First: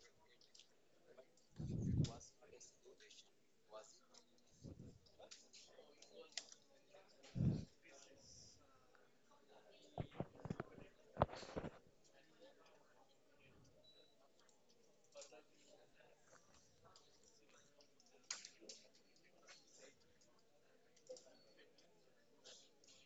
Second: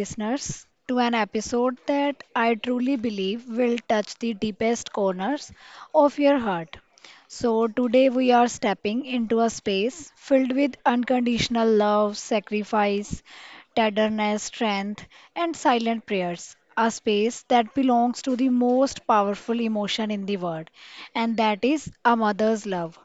listeners, to an episode that I truly believe will touch the deepest corners of your heart. So, today we are stepping into a space filled with unconditional love, sacrifice, tenderness, strength, and silent prayers. A space that belongs to the most powerful emotion in the world, and that is a mother's love.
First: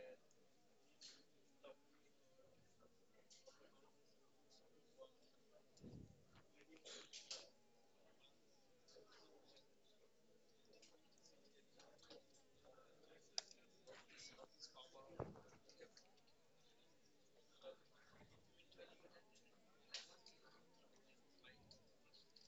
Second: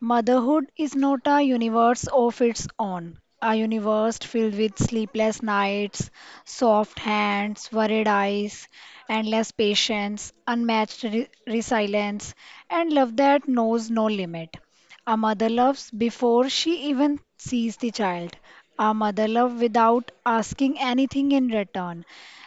Motherhood is not a universe of its own, a universe filled with sleepless nights, soft hands, worried eyes, endless patience, unmatched resilience, and love that knows no limit. A mother loves before she even sees the child. A mother loves without asking anything in return.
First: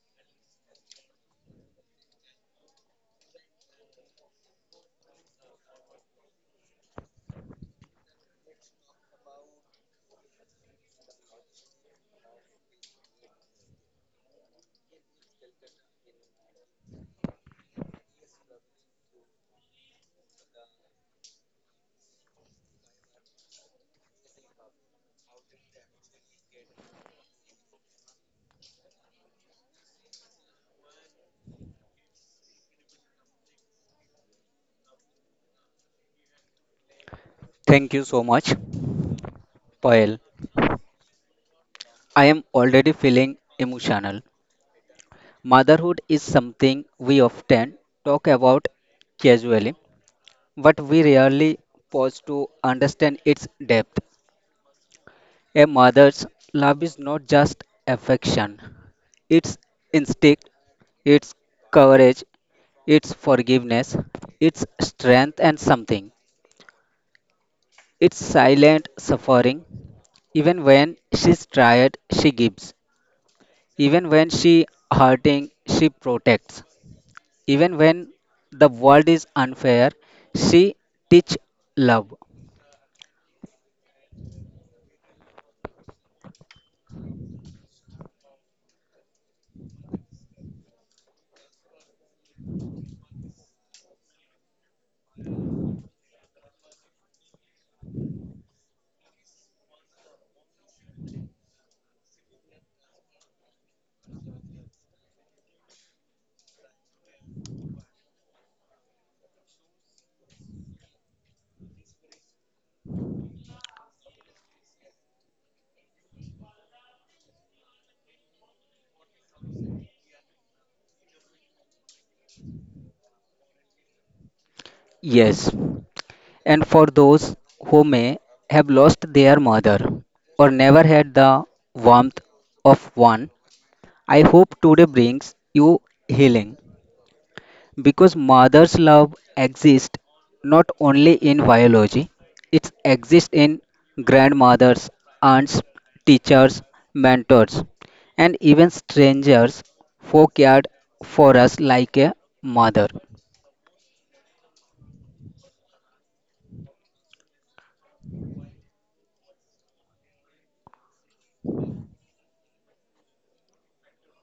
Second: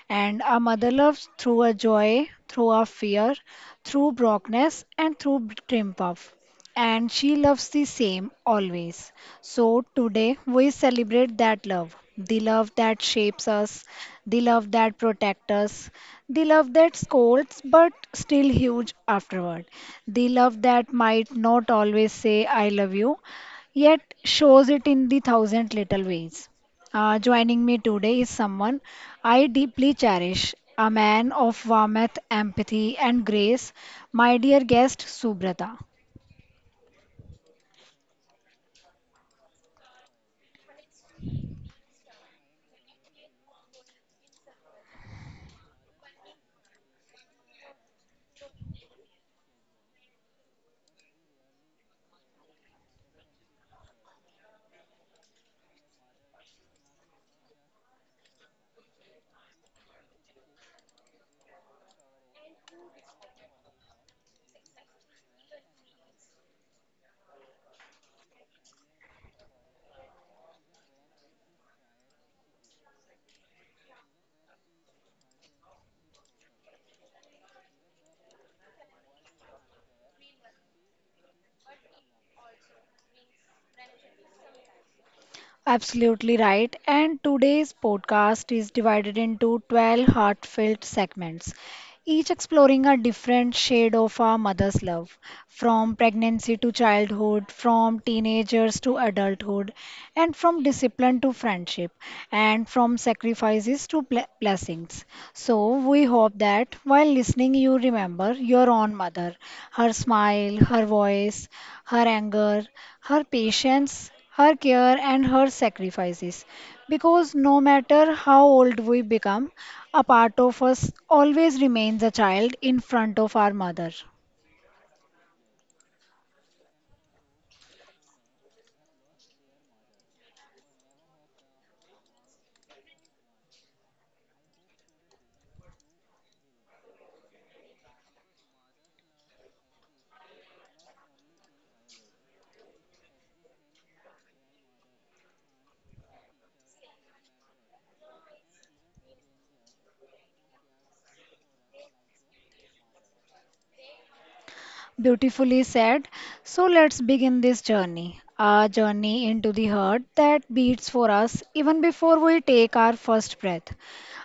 And a mother loves through a joy, through a fear, through brokenness, and through triumph, and she loves the same always. So today we celebrate that love, the love that shapes us, the love that protects us, the love that scolds but still huge afterward, the love that might not always say I love you, yet shows it in the thousand little ways. Joining me today is someone I deeply cherish, a man of warmth, empathy, and grace, my dear guest Subrata. Thank you so much, Payal. I am already feeling emotional. Motherhood is something we often talk about casually, but we rarely pause to understand its depth. A mother's love is not just affection, it's instinct, it's courage, it's forgiveness, it's strength and something. It's silent suffering. Even when she's tired, she gives. Even when she hurting, she protects. Even when the world is unfair, she teach love. Absolutely right. And today's podcast is divided into 12 heartfelt segments, each exploring a different shade of our mother's love, from pregnancy to childhood, from teenagers to adulthood, and from discipline to friendship, and from sacrifices to blessings. So, we hope that while listening, you remember your own mother, her smile, her voice, her anger, her patience, her care, and her sacrifices. Because no matter how old we become, a part of us always remains a child in front of our mother. Yes. And for those who may have lost their mother or never had the warmth of one, I hope today brings you healing. Because mother's love exists not only in biology, it exists in grandmothers, aunts, teachers, mentors, and even strangers who cared for us like a mother. Beautifully said. So let's begin this journey, a journey into the heart that beats for us even before we take our first breath,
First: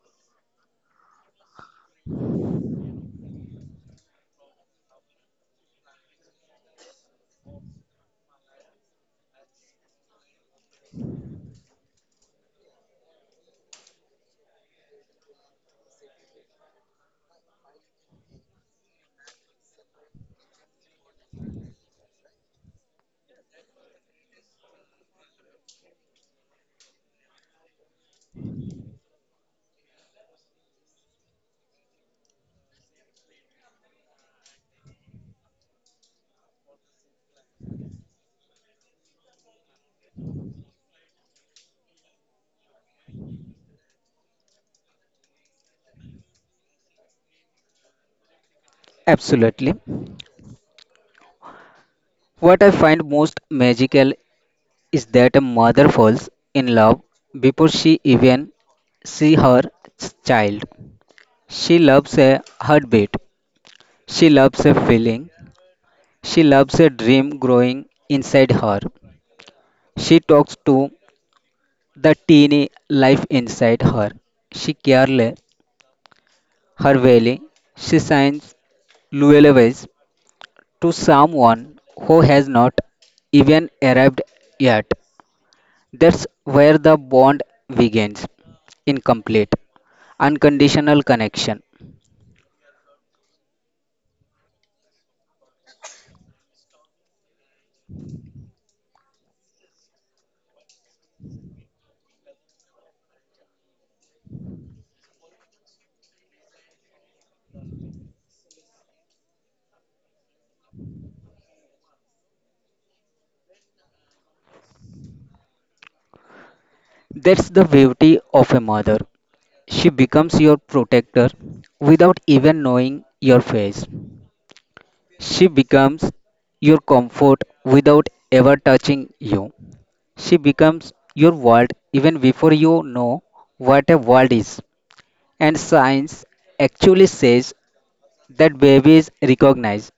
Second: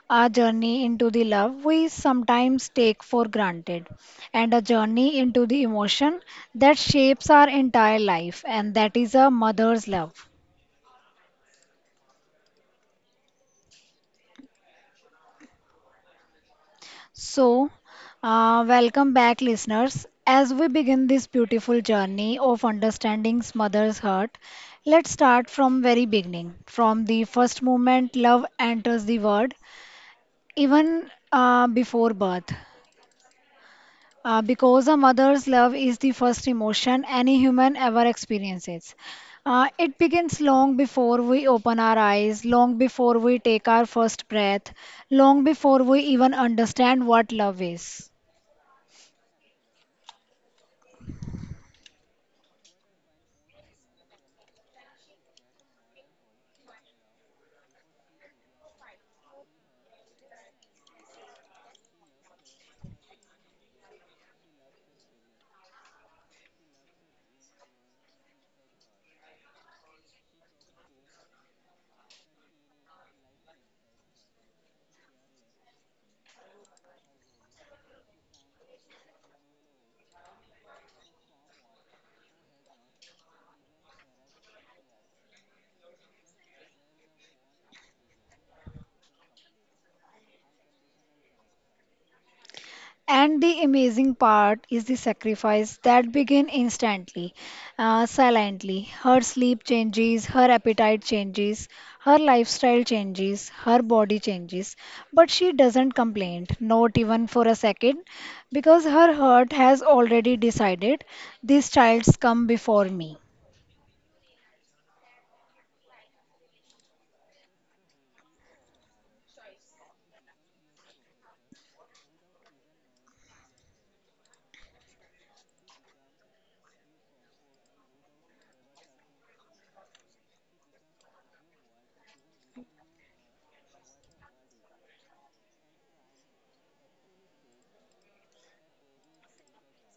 a journey into the love we sometimes take for granted, and a journey into the emotion that shapes our entire life, and that is a mother's love. So, welcome back, listeners. As we begin this beautiful journey of understanding mother's heart, let's start from very beginning, from the first moment love enters the world, even before birth, because a mother's love is the first emotion any human ever experiences. It begins long before we open our eyes, long before we take our first breath, long before we even understand what love is. Absolutely. What I find most magical is that a mother falls in love before she even see her child. She loves a heartbeat. She loves a feeling. She loves a dream growing inside her. She talks to the teeny life inside her. She careless her valley. She signs lullabies to someone who has not even arrived yet. That's where the bond begins. Incomplete, unconditional connection. And the amazing part is the sacrifice that begin instantly, silently. Her sleep changes, her appetite changes, her lifestyle changes, her body changes. But she doesn't complain, not even for a second, because her heart has already decided these childs come before me. That's the beauty of a mother. She becomes your protector without even knowing your face. She becomes your comfort without ever touching you. She becomes your world even before you know what a world is. And science actually says that babies recognize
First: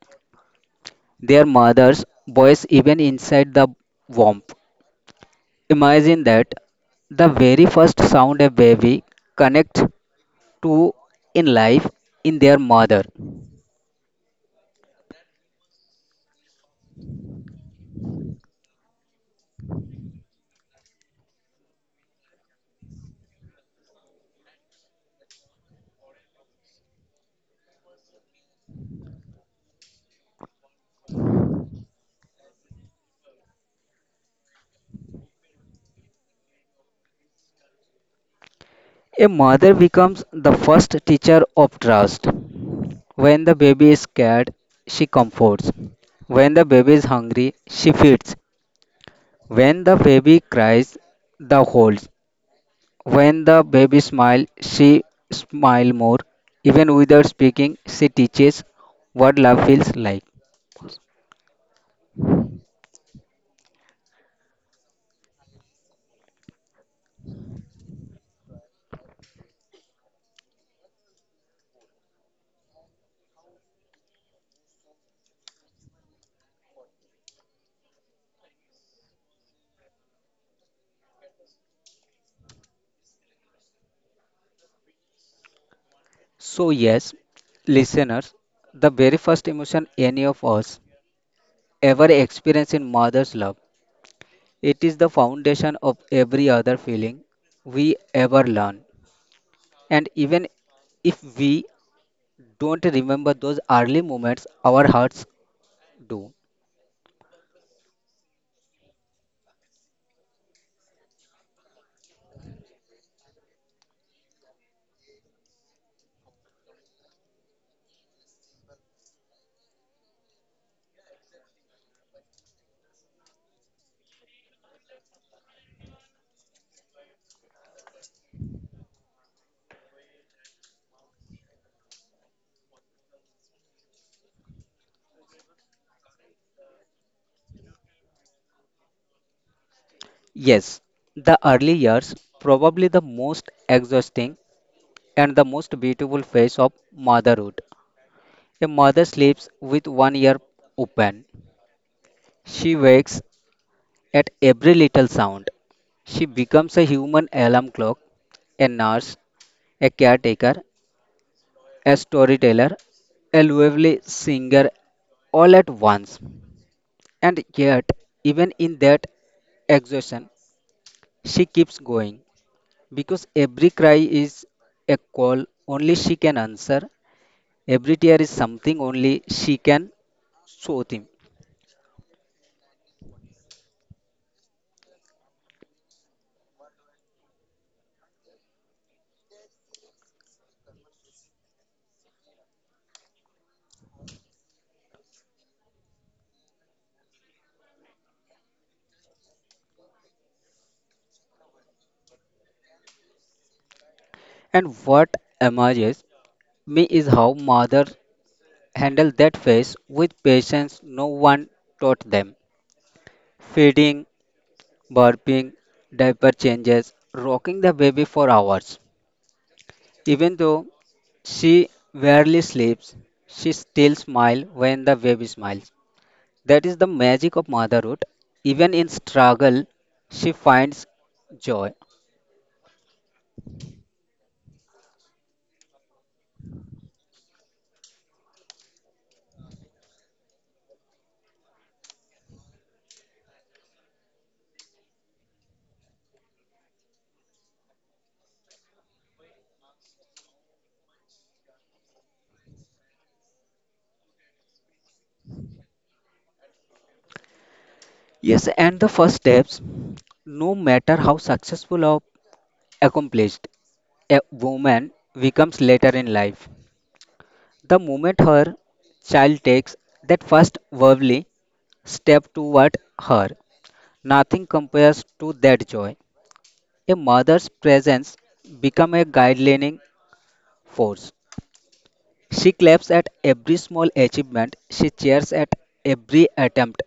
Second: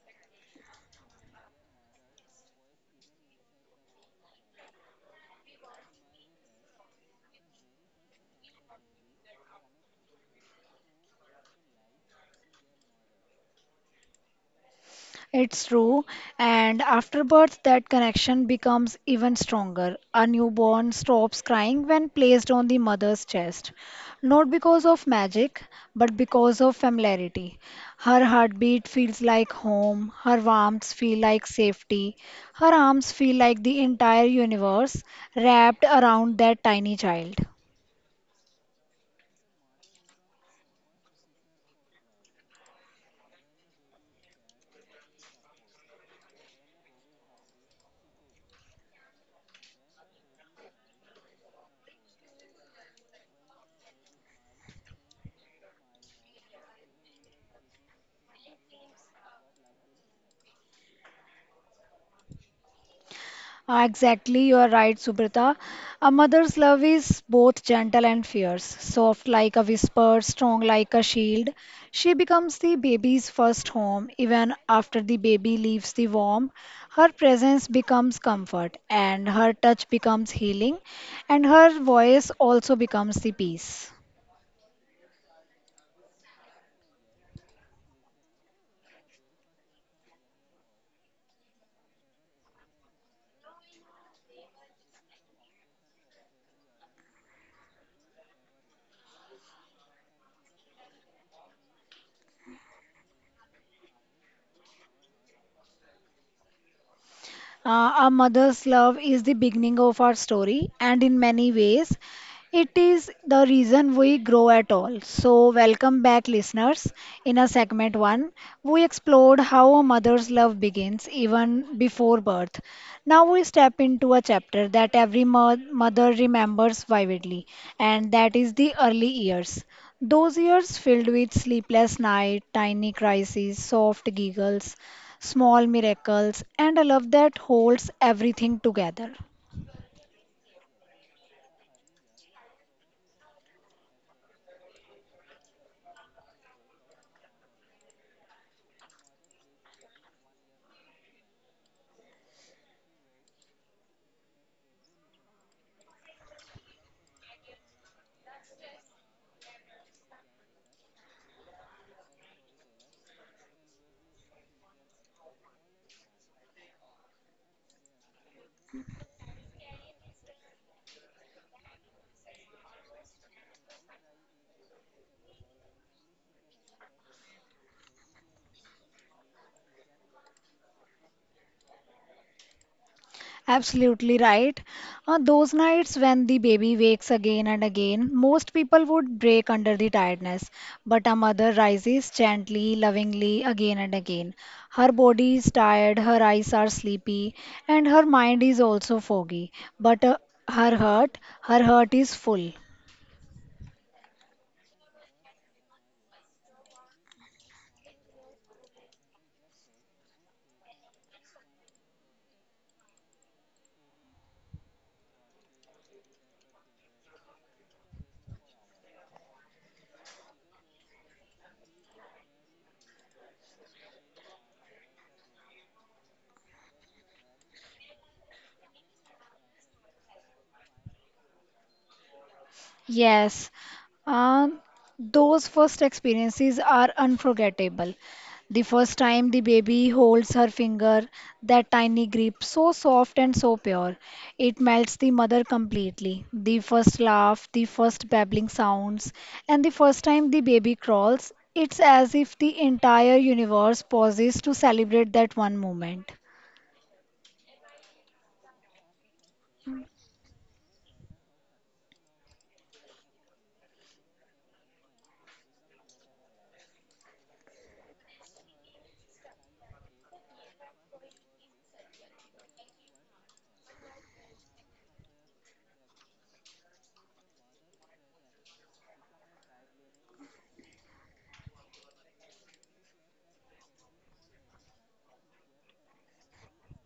their mother's voice even inside the womb. Imagine that the very first sound a baby connects to in life in their mother. It's true. And after birth, that connection becomes even stronger. A newborn stops crying when placed on the mother's chest, not because of magic, but because of familiarity. Her heartbeat feels like home, her warmth feel like safety, her arms feel like the entire universe wrapped around that tiny child. A mother becomes the first teacher of trust. When the baby is scared, she comforts. When the baby is hungry, she feeds. When the baby cries, the holds. When the baby smiles, she smiles more. Even without speaking, she teaches what love feels like. Exactly, you are right, Subrata. A mother's love is both gentle and fierce, soft like a whisper, strong like a shield. She becomes the baby's first home. Even after the baby leaves the womb, her presence becomes comfort, and her touch becomes healing, and her voice also becomes the peace. So, yes, listeners, the very first emotion any of us ever experience in mother's love. It is the foundation of every other feeling we ever learn. And even if we don't remember those early moments, our hearts do. Our mother's love is the beginning of our story, and in many ways, it is the reason we grow at all. So, welcome back, listeners. In a segment one, we explored how a mother's love begins even before birth. Now, we step into a chapter that every mother remembers vividly, and that is the early years. Those years filled with sleepless nights, tiny crises, soft giggles, small miracles, and a love that holds everything together. Yes, the early years, probably the most exhausting and the most beautiful phase of motherhood. A mother sleeps with one ear open. She wakes at every little sound. She becomes a human alarm clock, a nurse, a caretaker, a storyteller, a lovely singer all at once. And yet, even in that exhaustion, she keeps going because every cry is a call only she can answer, every tear is something only she can soothe him. Absolutely right. Those nights when the baby wakes again and again, most people would break under the tiredness, but a mother rises gently, lovingly again and again. Her body is tired, her eyes are sleepy, and her mind is also foggy, but her heart is full. And what amazes me is how mothers handle that phase with patience no one taught them. Feeding, burping, diaper changes, rocking the baby for hours. Even though she rarely sleeps, she still smiles when the baby smiles. That is the magic of motherhood. Even in struggle, she finds joy. Yes, um, those first experiences are unforgettable. The first time the baby holds her finger, that tiny grip, so soft and so pure, it melts the mother completely. The first laugh, the first babbling sounds, and the first time the baby crawls, it's as if the entire universe pauses to celebrate that one moment. Yes, and the first steps, no matter how successful or accomplished a woman becomes later in life, the moment her child takes that first verbally step toward her, nothing compares to that joy. A mother's presence becomes a guiding force. She claps at every small achievement, she cheers at every attempt.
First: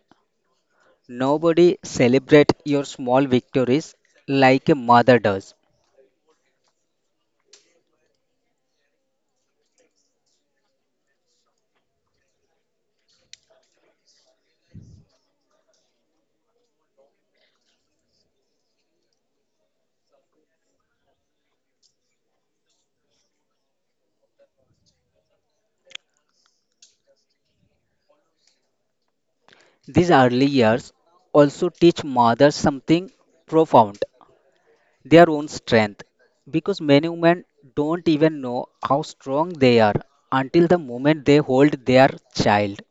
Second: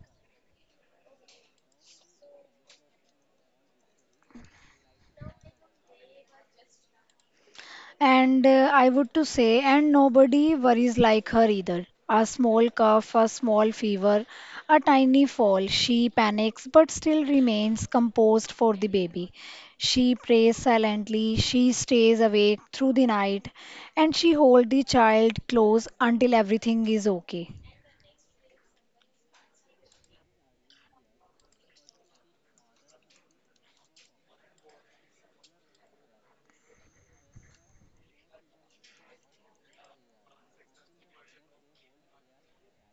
Nobody celebrates your small victories like a mother does. And I would to say, and nobody worries like her either. A small cough, a small fever, a tiny fall. She panics but still remains composed for the baby. She prays silently, she stays awake through the night, and she holds the child close until everything is okay. These early years also teach mothers something profound, their own strength. Because many women don't even know how strong they are until the moment they hold their child.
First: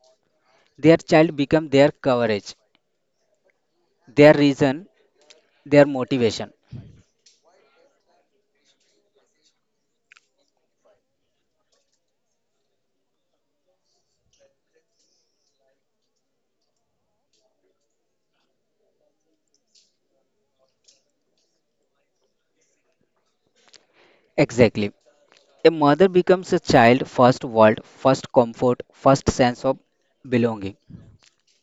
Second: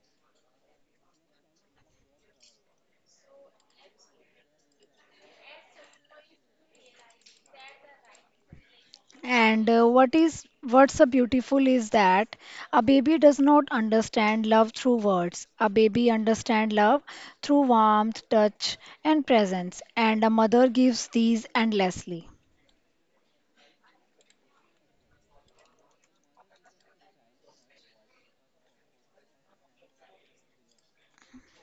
Their child becomes their courage, their reason, their motivation. And what's so beautiful is that a baby does not understand love through words. A baby understands love through warmth, touch, and presence, and a mother gives these endlessly. Exactly. A mother becomes a child first world, first comfort, first sense of belonging.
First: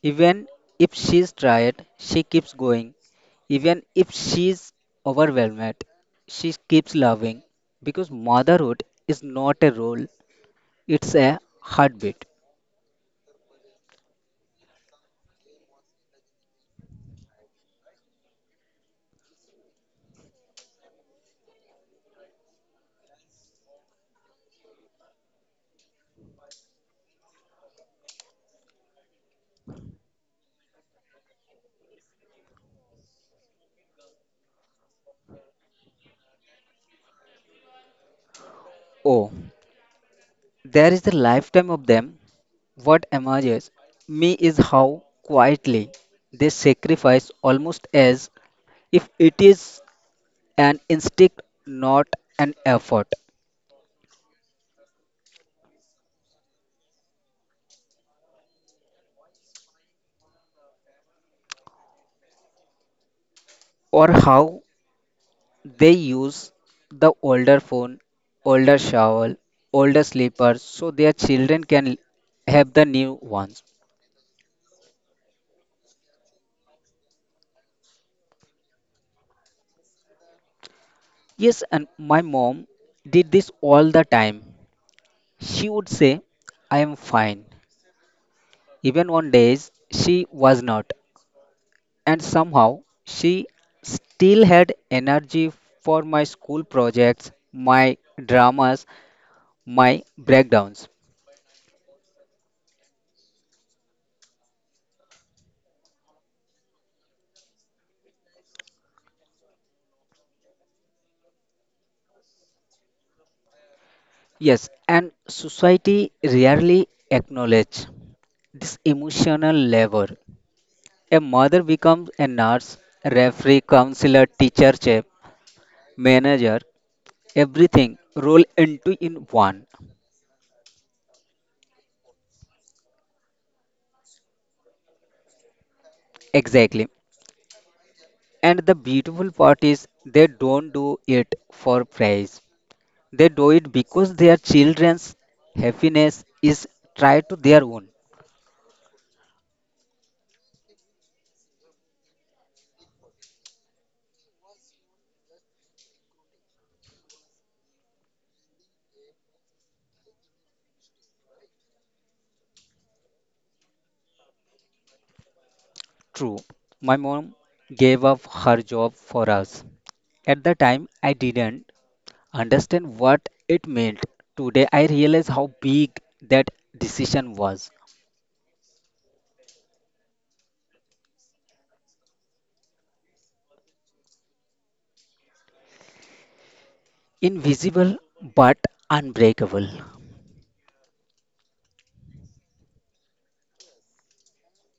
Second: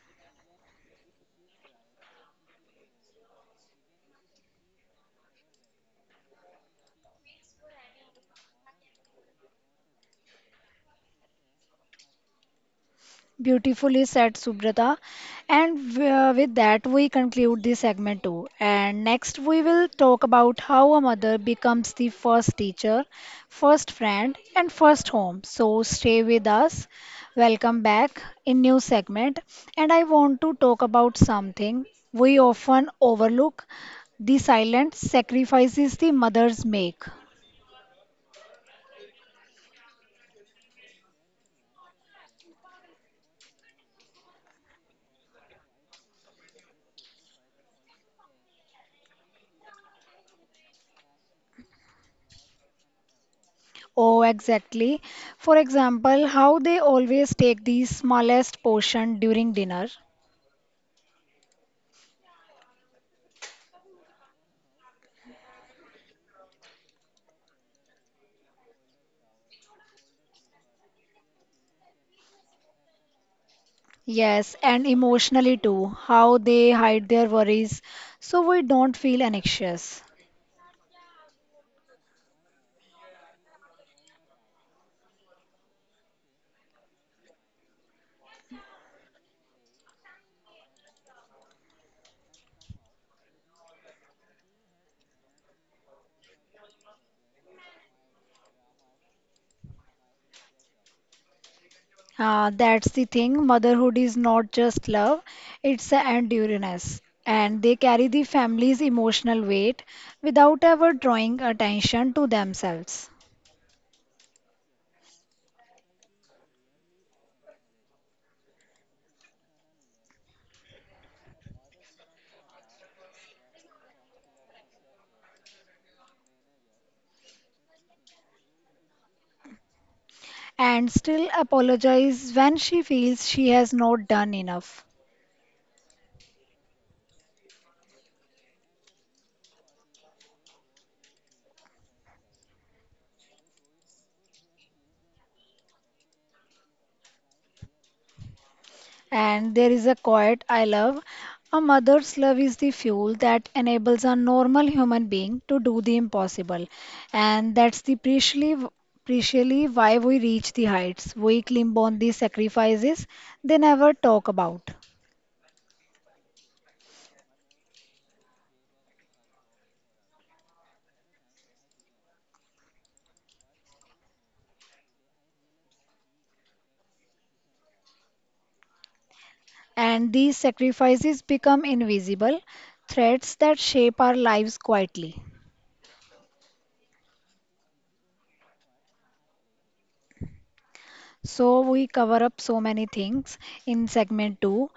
Even if she's tired, she keeps going. Even if she's overwhelmed, she keeps loving because motherhood is not a role, it's a heartbeat. Beautifully said, Subrata. And with that, we conclude this segment too. And next, we will talk about how a mother becomes the first teacher, first friend, and first home. So stay with us. Welcome back in new segment. And I want to talk about something we often overlook: the silent sacrifices the mothers make. Oh, there is the lifetime of them. What emerges me is how quietly they sacrifice, almost as if it is an instinct, not an effort, Oh, exactly. For example, how they always take the smallest portion during dinner. or how they use the older phone, older shovel, older slippers so their children can have the new ones. Yes, and emotionally too, how they hide their worries so we don't feel anxious. Yes, and my mom did this all the time. She would say, I am fine, even on days she was not. And somehow she still had energy for my school projects, my dramas, my breakdowns. Ah, that's the thing. Motherhood is not just love, it's an endurance. And they carry the family's emotional weight without ever drawing attention to themselves. Yes, and society rarely acknowledge this emotional labor. A mother becomes a nurse, referee, counselor, teacher, chef, manager, everything roll into in one. And still apologize when she feels she has not done enough. Exactly. And the beautiful part is they don't do it for praise. They do it because their children's happiness is tied to their own. And there is a quote I love. A mother's love is the fuel that enables a normal human being to do the impossible. And that's the preciously why we reach the heights. We climb on the sacrifices they never talk about. True, my mom gave up her job for us. At the time, I didn't understand what it meant. Today, I realize how big that decision was. And these sacrifices become invisible threads that shape our lives quietly. Invisible but unbreakable. So we cover up so many things in segment two.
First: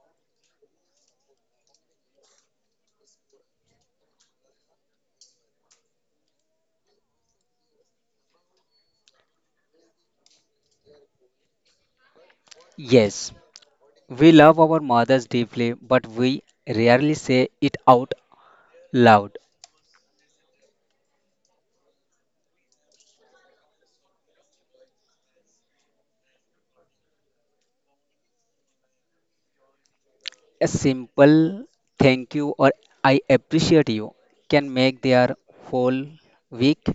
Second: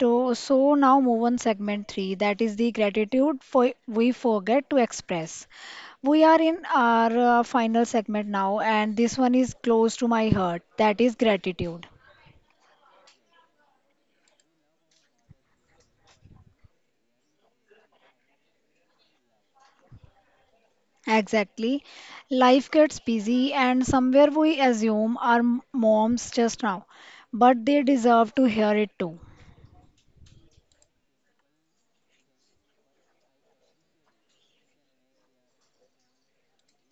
To, so now move on segment three. That is the gratitude for we forget to express. We are in our final segment now, and this one is close to my heart. That is gratitude. Yes, we love our mothers deeply, but we rarely say it out loud. Exactly. Life gets busy, and somewhere we assume our moms just now, but they deserve to hear it too. A simple thank you or I appreciate you can make their whole week.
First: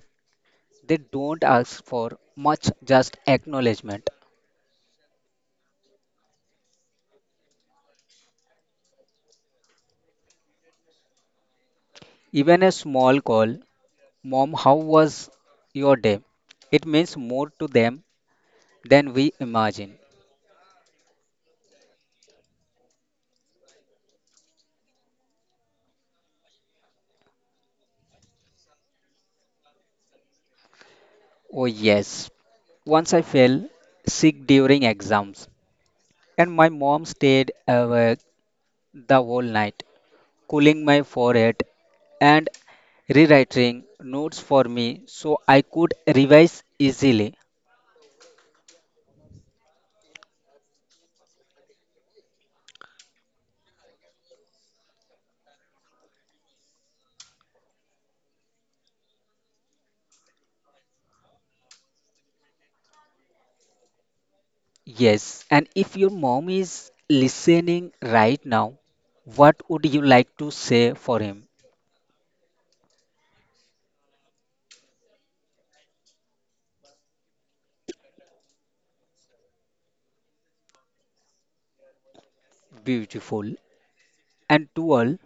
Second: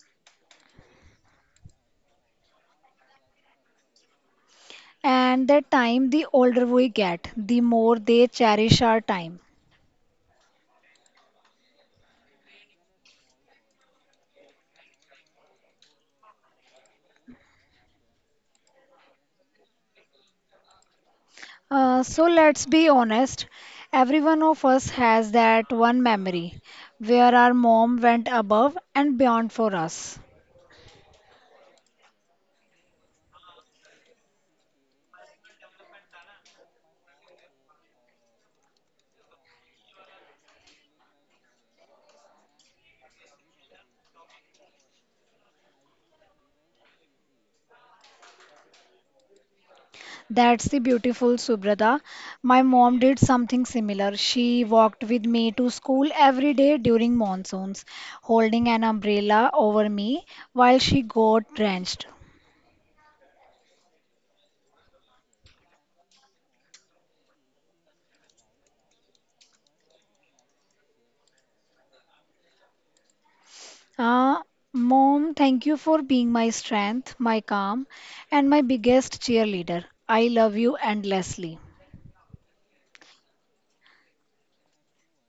They don't ask for much, just acknowledgement. And that time, the older we get, the more they cherish our time. Even a small call, Mom, how was your day? It means more to them than we imagine. So let's be honest, every one of us has that one memory where our mom went above and beyond for us. Oh, yes. Once I fell sick during exams, and my mom stayed awake the whole night, cooling my forehead and rewriting notes for me so I could revise easily. That's the beautiful Subrata. My mom did something similar. She walked with me to school every day during monsoons, holding an umbrella over me while she got drenched. Yes, and if your mom is listening right now, what would you like to say for him? Uh, Mom, thank you for being my strength, my calm, and my biggest cheerleader. I love you endlessly. Beautiful. And to all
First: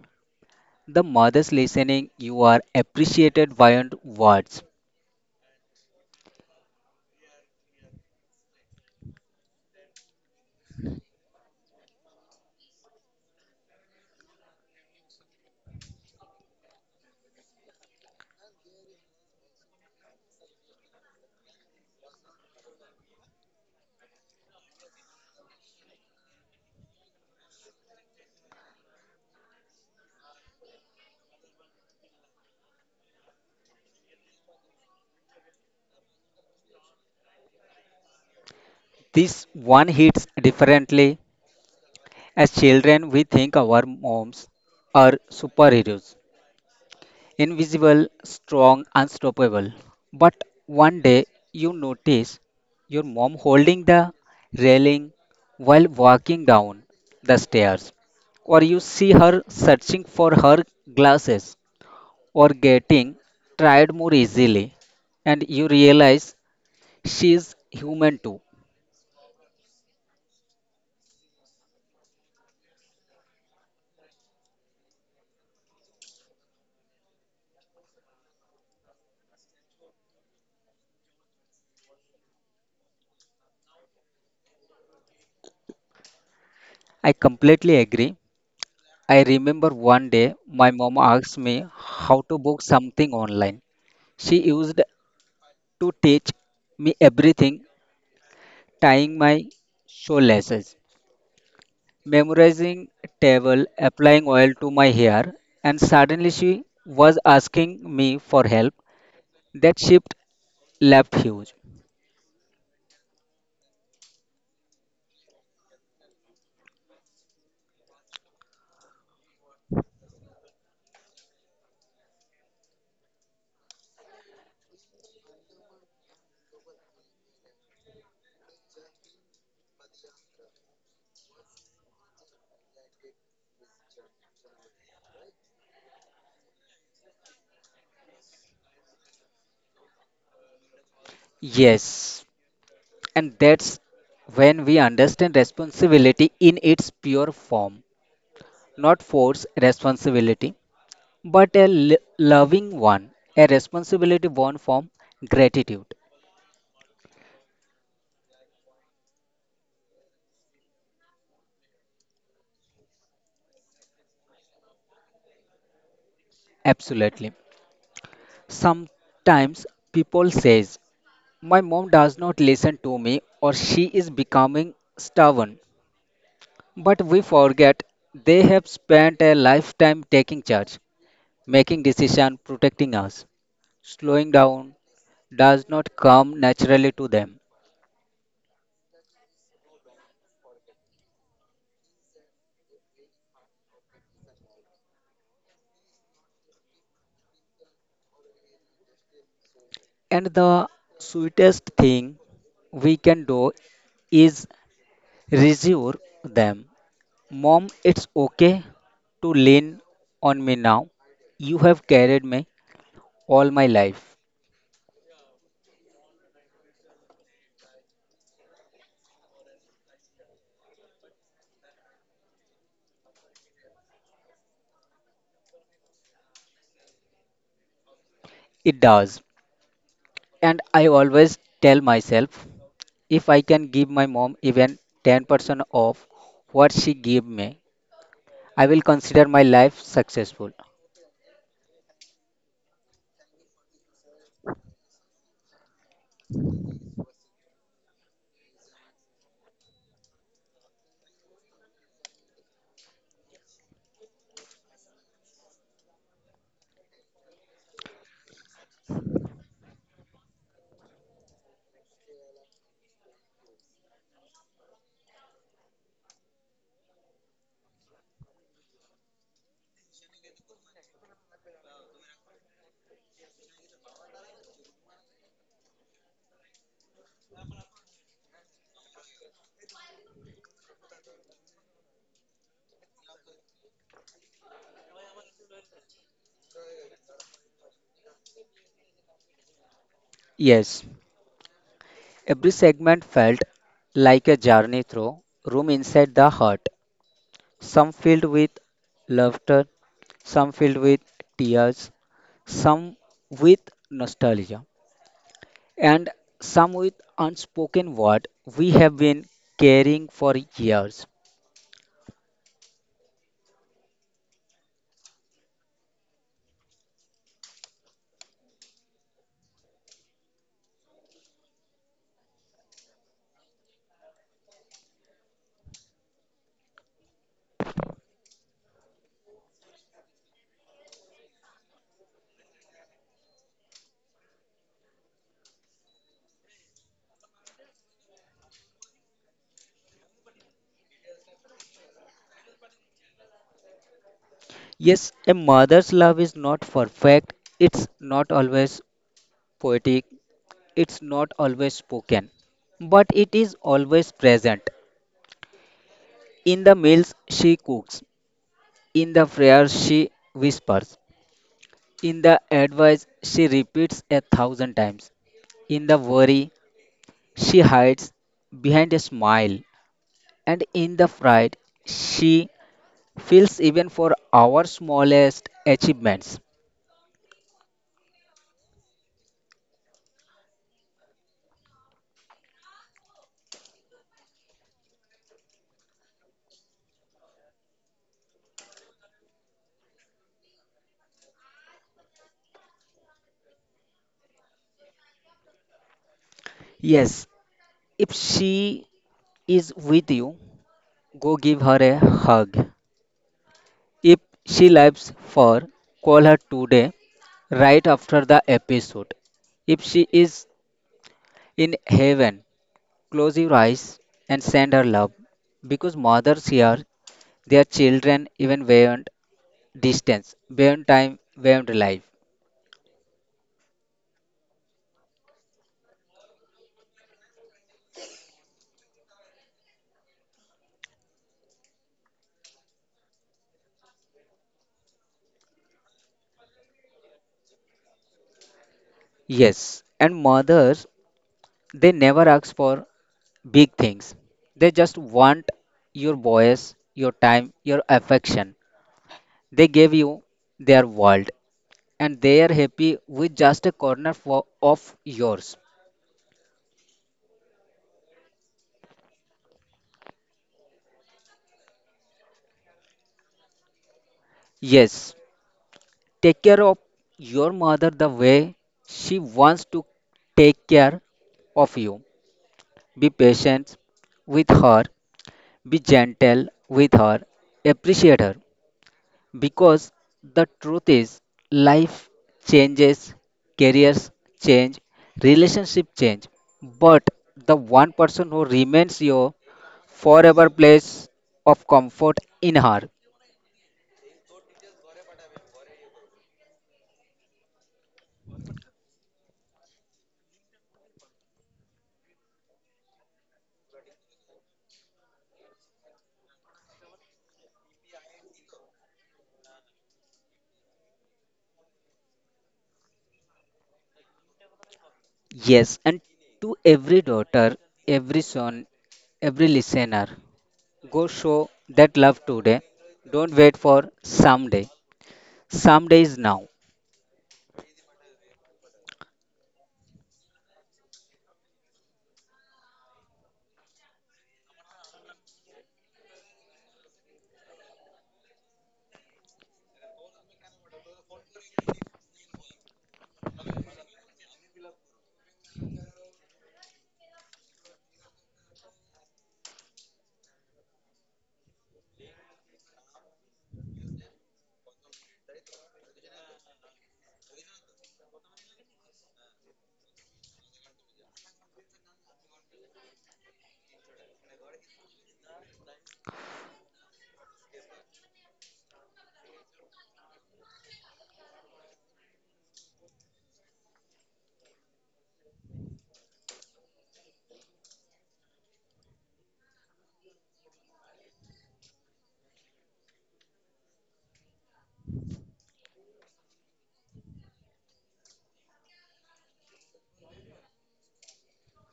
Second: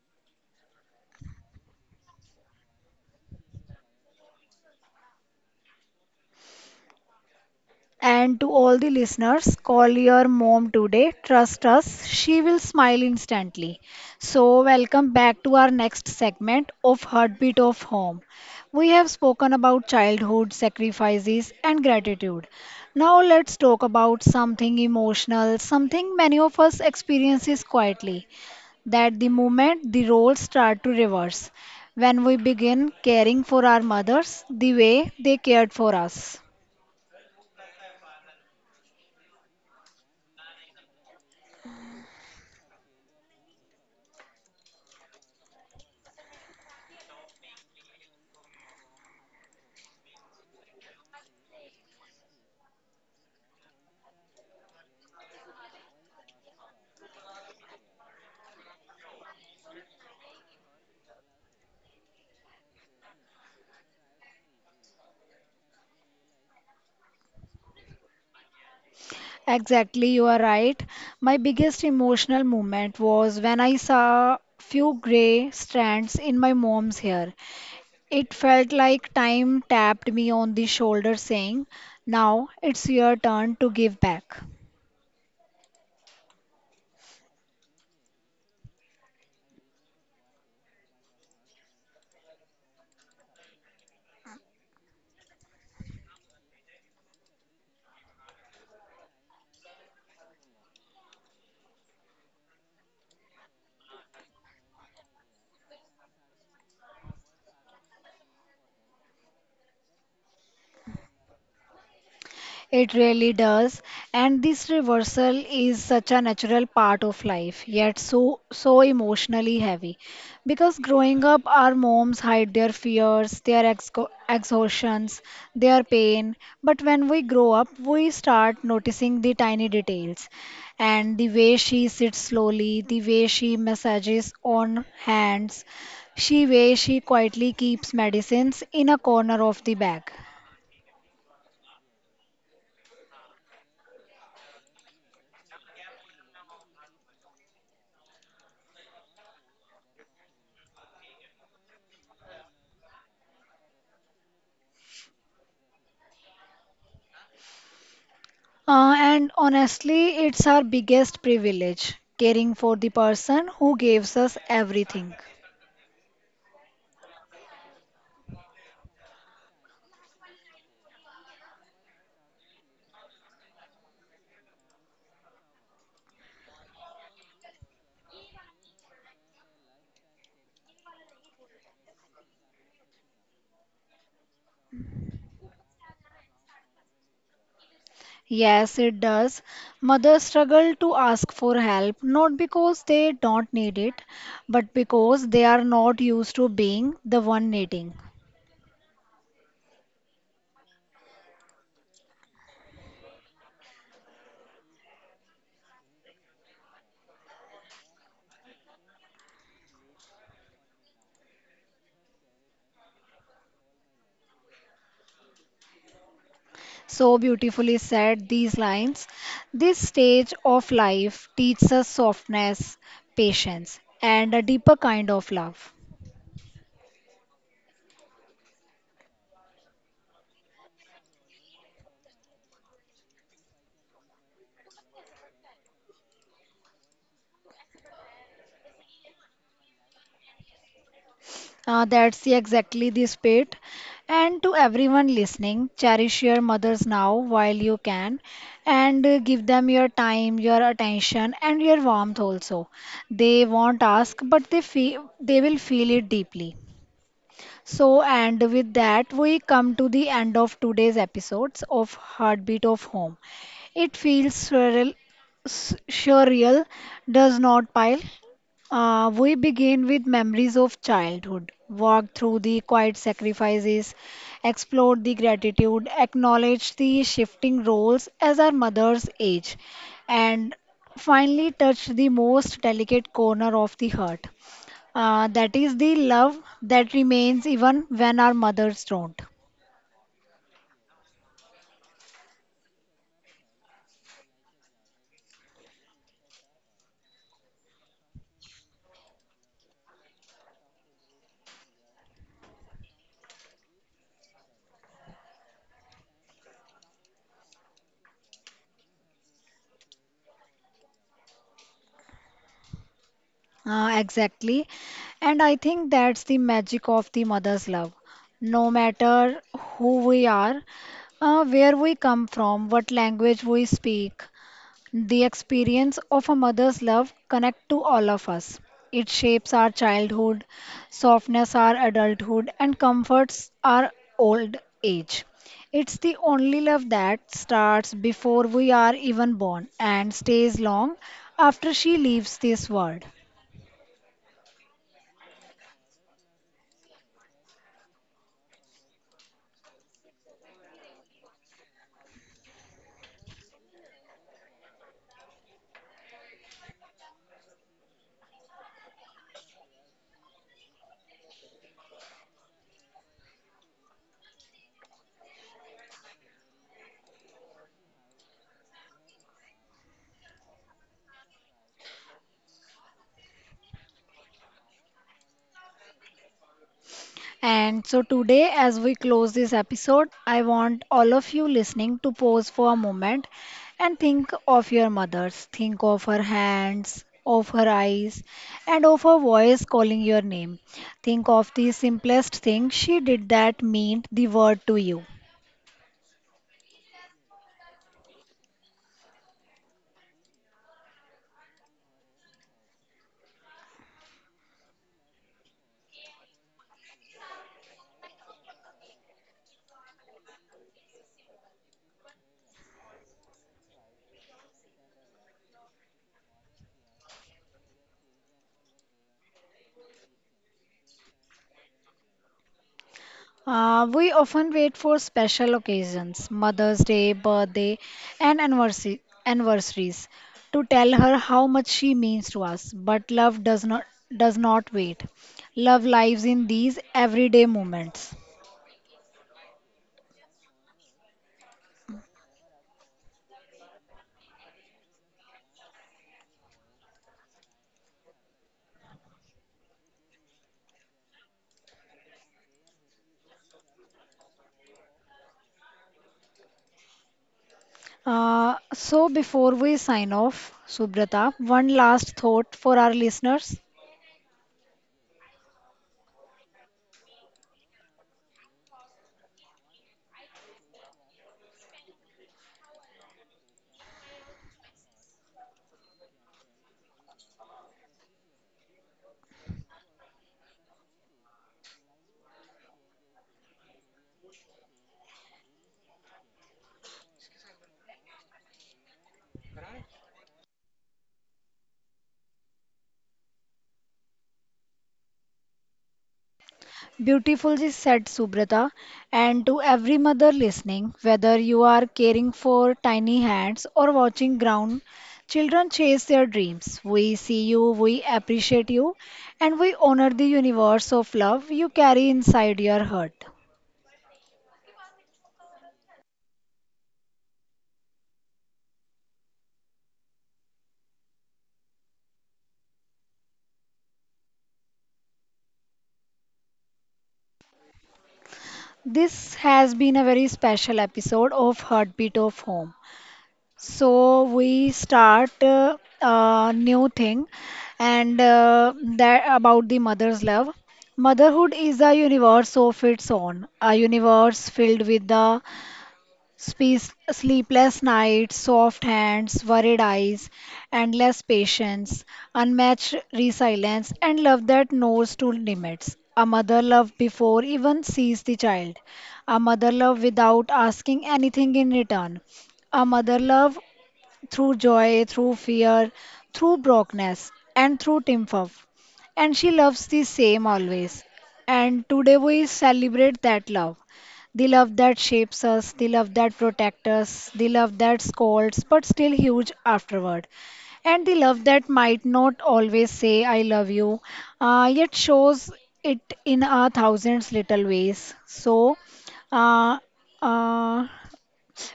the mothers listening, you are appreciated beyond words. And to all the listeners, call your mom today. Trust us, she will smile instantly. So, welcome back to our next segment of Heartbeat of Home. We have spoken about childhood sacrifices and gratitude. Now, let's talk about something emotional, something many of us experiences quietly that the moment the roles start to reverse when we begin caring for our mothers the way they cared for us. This one hits differently. As children, we think our moms are superheroes. Invisible, strong, unstoppable. But one day you notice your mom holding the railing while walking down the stairs, or you see her searching for her glasses or getting tired more easily, and you realize she is human too. Exactly, you are right. My biggest emotional moment was when I saw few gray strands in my mom's hair. It felt like time tapped me on the shoulder saying, now it's your turn to give back. I completely agree. I remember one day my mom asked me how to book something online. She used to teach me everything, tying my shoelaces, memorizing table, applying oil to my hair, and suddenly she was asking me for help. That shift left huge. It really does. And this reversal is such a natural part of life, yet so so emotionally heavy. Because growing up, our moms hide their fears, their exhaustions, their pain. But when we grow up, we start noticing the tiny details. And the way she sits slowly, the way she massages on hands, she way she quietly keeps medicines in a corner of the bag. Yes, and that's when we understand responsibility in its pure form, not force responsibility, but a loving one, a responsibility born from gratitude. And honestly, it's our biggest privilege, caring for the person who gives us everything. Absolutely. Sometimes people says, My mom does not listen to me, or she is becoming stubborn. But we forget they have spent a lifetime taking charge, making decisions, protecting us. Slowing down does not come naturally to them. Yes, it does. Mothers struggle to ask for help not because they don't need it, but because they are not used to being the one needing. And the sweetest thing we can do is reassure them. Mom, it's okay to lean on me now. You have carried me all my life. So beautifully said these lines. This stage of life teaches us softness, patience, and a deeper kind of love. It does. And I always tell myself, if I can give my mom even 10% of what she gave me, I will consider my life successful. Exactly the spirit. And to everyone listening, cherish your mothers now while you can, and give them your time, your attention, and your warmth also. They won't ask, but they will feel it deeply. So, and with that, we come to the end of today's episodes of Heartbeat of Home. It feels surreal, surreal, does not pile. We begin with memories of childhood, walk through the quiet sacrifices, explore the gratitude, acknowledge the shifting roles as our mothers age, and finally touch the most delicate corner of the heart. That is the love that remains even when our mothers don't. Yes, every segment felt like a journey through room inside the heart, some filled with laughter, some filled with tears, some with nostalgia, and some with unspoken word we have been carrying for years. Exactly. And I think that's the magic of the mother's love. No matter who we are, where we come from, what language we speak, the experience of a mother's love connect to all of us. It shapes our childhood, softness our adulthood, and comforts our old age. It's the only love that starts before we are even born and stays long after she leaves this world. Yes, a mother's love is not perfect, it's not always poetic, it's not always spoken, but it is always present. In the meals she cooks, in the prayers she whispers, in the advice she repeats a thousand times, in the worry she hides behind a smile, and in the pride she feels even for our smallest achievements. And so today, as we close this episode, I want all of you listening to pause for a moment and think of your mothers. Think of her hands, of her eyes, and of her voice calling your name. Think of the simplest thing she did that meant the word to you. Yes, if she is with you, go give her a hug. If she lives for, call her today, right after the episode. If she is in heaven, close your eyes and send her love. Because mothers hear their children even beyond distance, beyond time, beyond life. We often wait for special occasions, Mother's Day, birthday, and anniversaries, to tell her how much she means to us. But love does not wait. Love lives in these everyday moments. Yes, and mothers, they never ask for big things. They just want your voice, your time, your affection. They gave you their world, and they are happy with just a corner for, of yours. So before we sign off, Subrata, one last thought for our listeners. Yes, take care of your mother the way she wants to take care of you. Be patient with her, be gentle with her, appreciate her because the truth is life changes, careers change, relationship change, but the one person who remains your forever place of comfort in her. Beautifully said, Subrata. And to every mother listening, whether you are caring for tiny hands or watching ground, children chase their dreams. We see you, we appreciate you, and we honor the universe of love you carry inside your heart. Yes, and to every daughter, every son, every listener, go show that love today. Don't wait for someday. Someday is now. This has been a very special episode of Heartbeat of Home. So we start a new thing and that about the mother's love. Motherhood is a universe of its own, a universe filled with the sleepless nights, soft hands, worried eyes, endless patience, unmatched resilience, and love that knows no limits. A mother love before even sees the child, a mother love without asking anything in return. A mother love through joy, through fear, through brokenness, and through triumph. And she loves the same always. And today we celebrate that love. The love that shapes us, the love that protects us, the love that scolds but still huge afterward. And the love that might not always say, I love you, yet shows it in a thousands little ways. So, uh, uh,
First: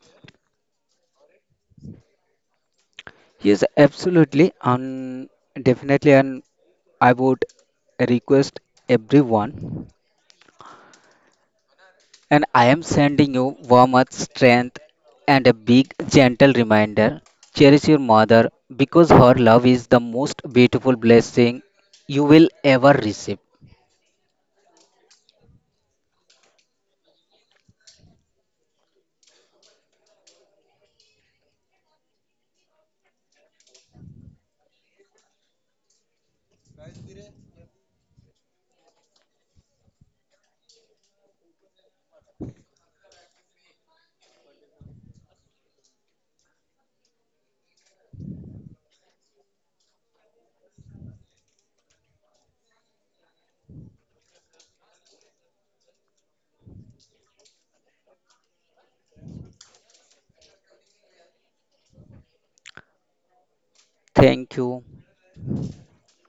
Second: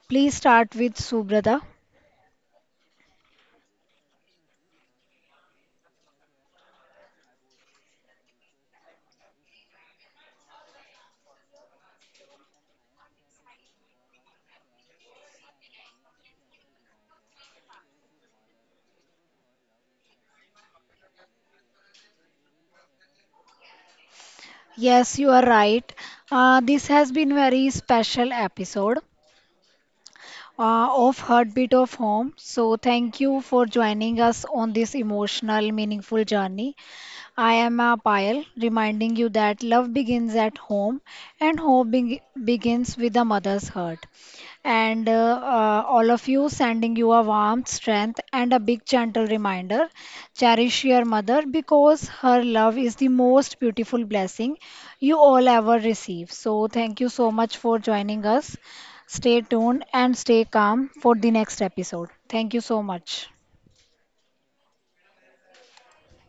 please start with Subrata. Yes, absolutely and definitely, and I would request everyone. And I am sending you warmth, strength, and a big gentle reminder, cherish your mother because her love is the most beautiful blessing you will ever receive. Yes, you are right. This has been very special episode of Heartbeat of Home. So thank you for joining us on this emotional, meaningful journey. I am a Payal, reminding you that love begins at home and hope begins with a mother's heart. And all of you, sending you a warm strength and a big gentle reminder. Cherish your mother because her love is the most beautiful blessing you all ever receive. So, thank you so much for joining us. Stay tuned and stay calm for the next episode. Thank you so much. Thank you.